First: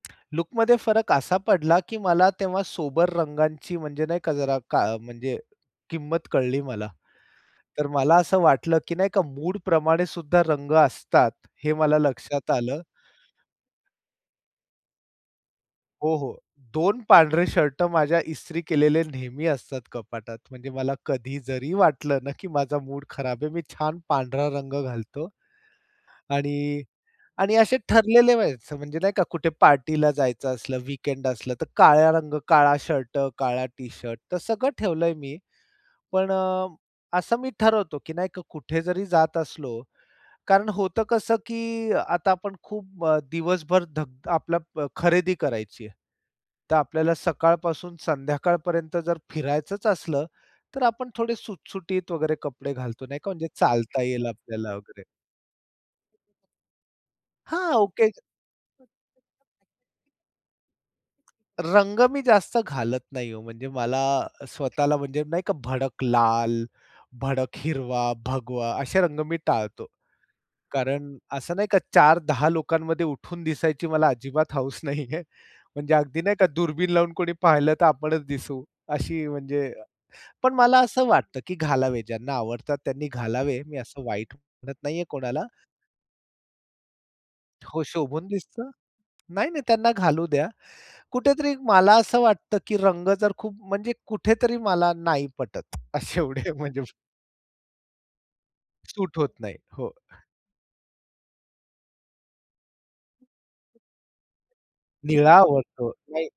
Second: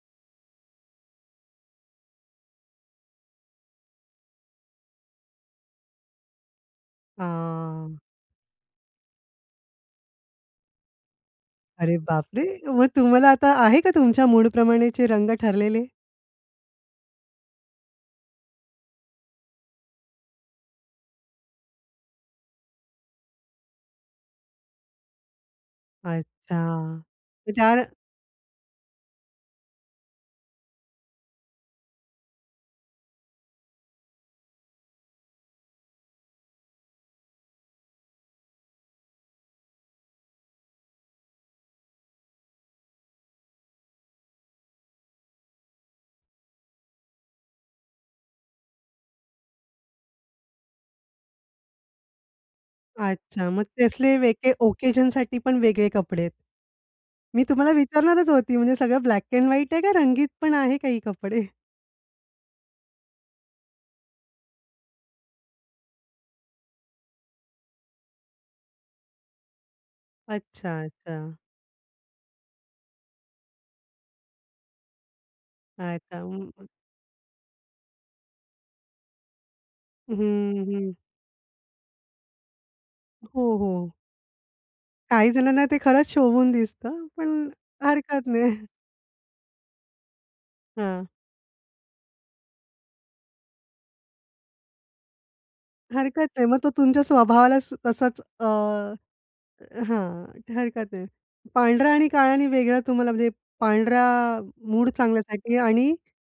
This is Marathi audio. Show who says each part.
Speaker 1: लूकमध्ये फरक असा पडला की मला तेव्हा सोबर रंगांची म्हणजे नाही का जरा का म्हणजे किंमत कळली मला. तर
Speaker 2: हां.
Speaker 1: मला असं वाटलं, की नाही का मूडप्रमाणेसुद्धा रंग असतात, हे
Speaker 2: अरे
Speaker 1: मला
Speaker 2: बापरे!
Speaker 1: लक्षात आलं.
Speaker 2: मग तुम्हाला आता आहे का तुमच्या मूड प्रमाणेचे रंग ठरलेले?
Speaker 1: हो, हो. 2 पांढरे शर्ट माझ्या इस्त्री केलेले नेहमी असतात कपाटात. म्हणजे मला कधी जरी वाटलं ना, की माझा मूड खराब आहे. मी छान पांढरा रंग घालतो
Speaker 2: अच्छा,
Speaker 1: आणि
Speaker 2: मग
Speaker 1: आणि
Speaker 2: ज्या
Speaker 1: असे ठरलेले व्हायचं म्हणजे नाही का कुठे पार्टीला जायचं असलं, वीकेंड असलं, तर काळ्या रंग, काळा शर्ट, काळा टी-शर्ट तर सगळं ठेवलंय मी. पण अ, असं मी ठरवतो की नाही का, कुठे जरी जात असलो कारण होतं कसं की आता आपण खूप अ, दिवसभर धक आपल्याला खरेदी करायची आहे, तर आपल्याला सकाळपासून संध्याकाळपर्यंत जर फिरायचंच असलं, तर आपण थोडे सुटसुटीत वगैरे कपडे घालतो नाही का म्हणजे
Speaker 2: अच्छा, मग
Speaker 1: चालता
Speaker 2: तसले
Speaker 1: येईल
Speaker 2: वेके
Speaker 1: आपल्याला वगैरे.
Speaker 2: ओकेजनसाठी पण वेगळे कपडे आहेत. मी तुम्हाला
Speaker 1: हां, ओके
Speaker 2: विचारणारच होती, म्हणजे सगळं ब्लॅक अँड व्हाईट आहे का रंगीत पण मग आहे काही कपडे?
Speaker 1: रंग मी जास्त घालत नाही हो, म्हणजे मला स्वतःला म्हणजे नाही का भडक लाल, भडक हिरवा, भगवा असे रंग मी टाळतो.
Speaker 2: अच्छा,
Speaker 1: कारण
Speaker 2: अच्छा.
Speaker 1: असं नाही का 4-10 लोकांमध्ये उठून दिसायची मला अजिबात हौस नाहीये. म्हणजे
Speaker 2: अच्छा,
Speaker 1: अगदी नाही का
Speaker 2: अं
Speaker 1: दुर्बीण लावून कोणी पाहिलं तर आपणच दिसू अशी, म्हणजे.
Speaker 2: हं,
Speaker 1: पण मला
Speaker 2: हं.
Speaker 1: असं वाटतं की घालावे, ज्यांना आवडतात त्यांनी
Speaker 2: हो,
Speaker 1: घालावे, मी
Speaker 2: हो.
Speaker 1: असं वाईट म्हणत नाहीये
Speaker 2: काही
Speaker 1: कोणाला.
Speaker 2: जणांना ते खरंच शोभून दिसतं, पण
Speaker 1: हो, शोभून
Speaker 2: हरकत नाही.
Speaker 1: दिसतं. नाही-नाही, त्यांना घालू द्या.
Speaker 2: हां.
Speaker 1: कुठेतरी मला असं वाटतं, की रंग जर खूप म्हणजे कुठेतरी मला नाही पटत असे
Speaker 2: हरकत नाही.
Speaker 1: एवढे
Speaker 2: मग तो
Speaker 1: म्हणजे
Speaker 2: तुमच्या स्वभावालाच असाच अ
Speaker 1: सूट होत नाही. हो.
Speaker 2: हां, हरकत नाही. पांढरा आणि काळा आणि वेगळा तुम्हाला म्हणजे पांढरा मूड
Speaker 1: निळा
Speaker 2: चांगल्यासाठी
Speaker 1: आवडतो,
Speaker 2: आणि
Speaker 1: नाही.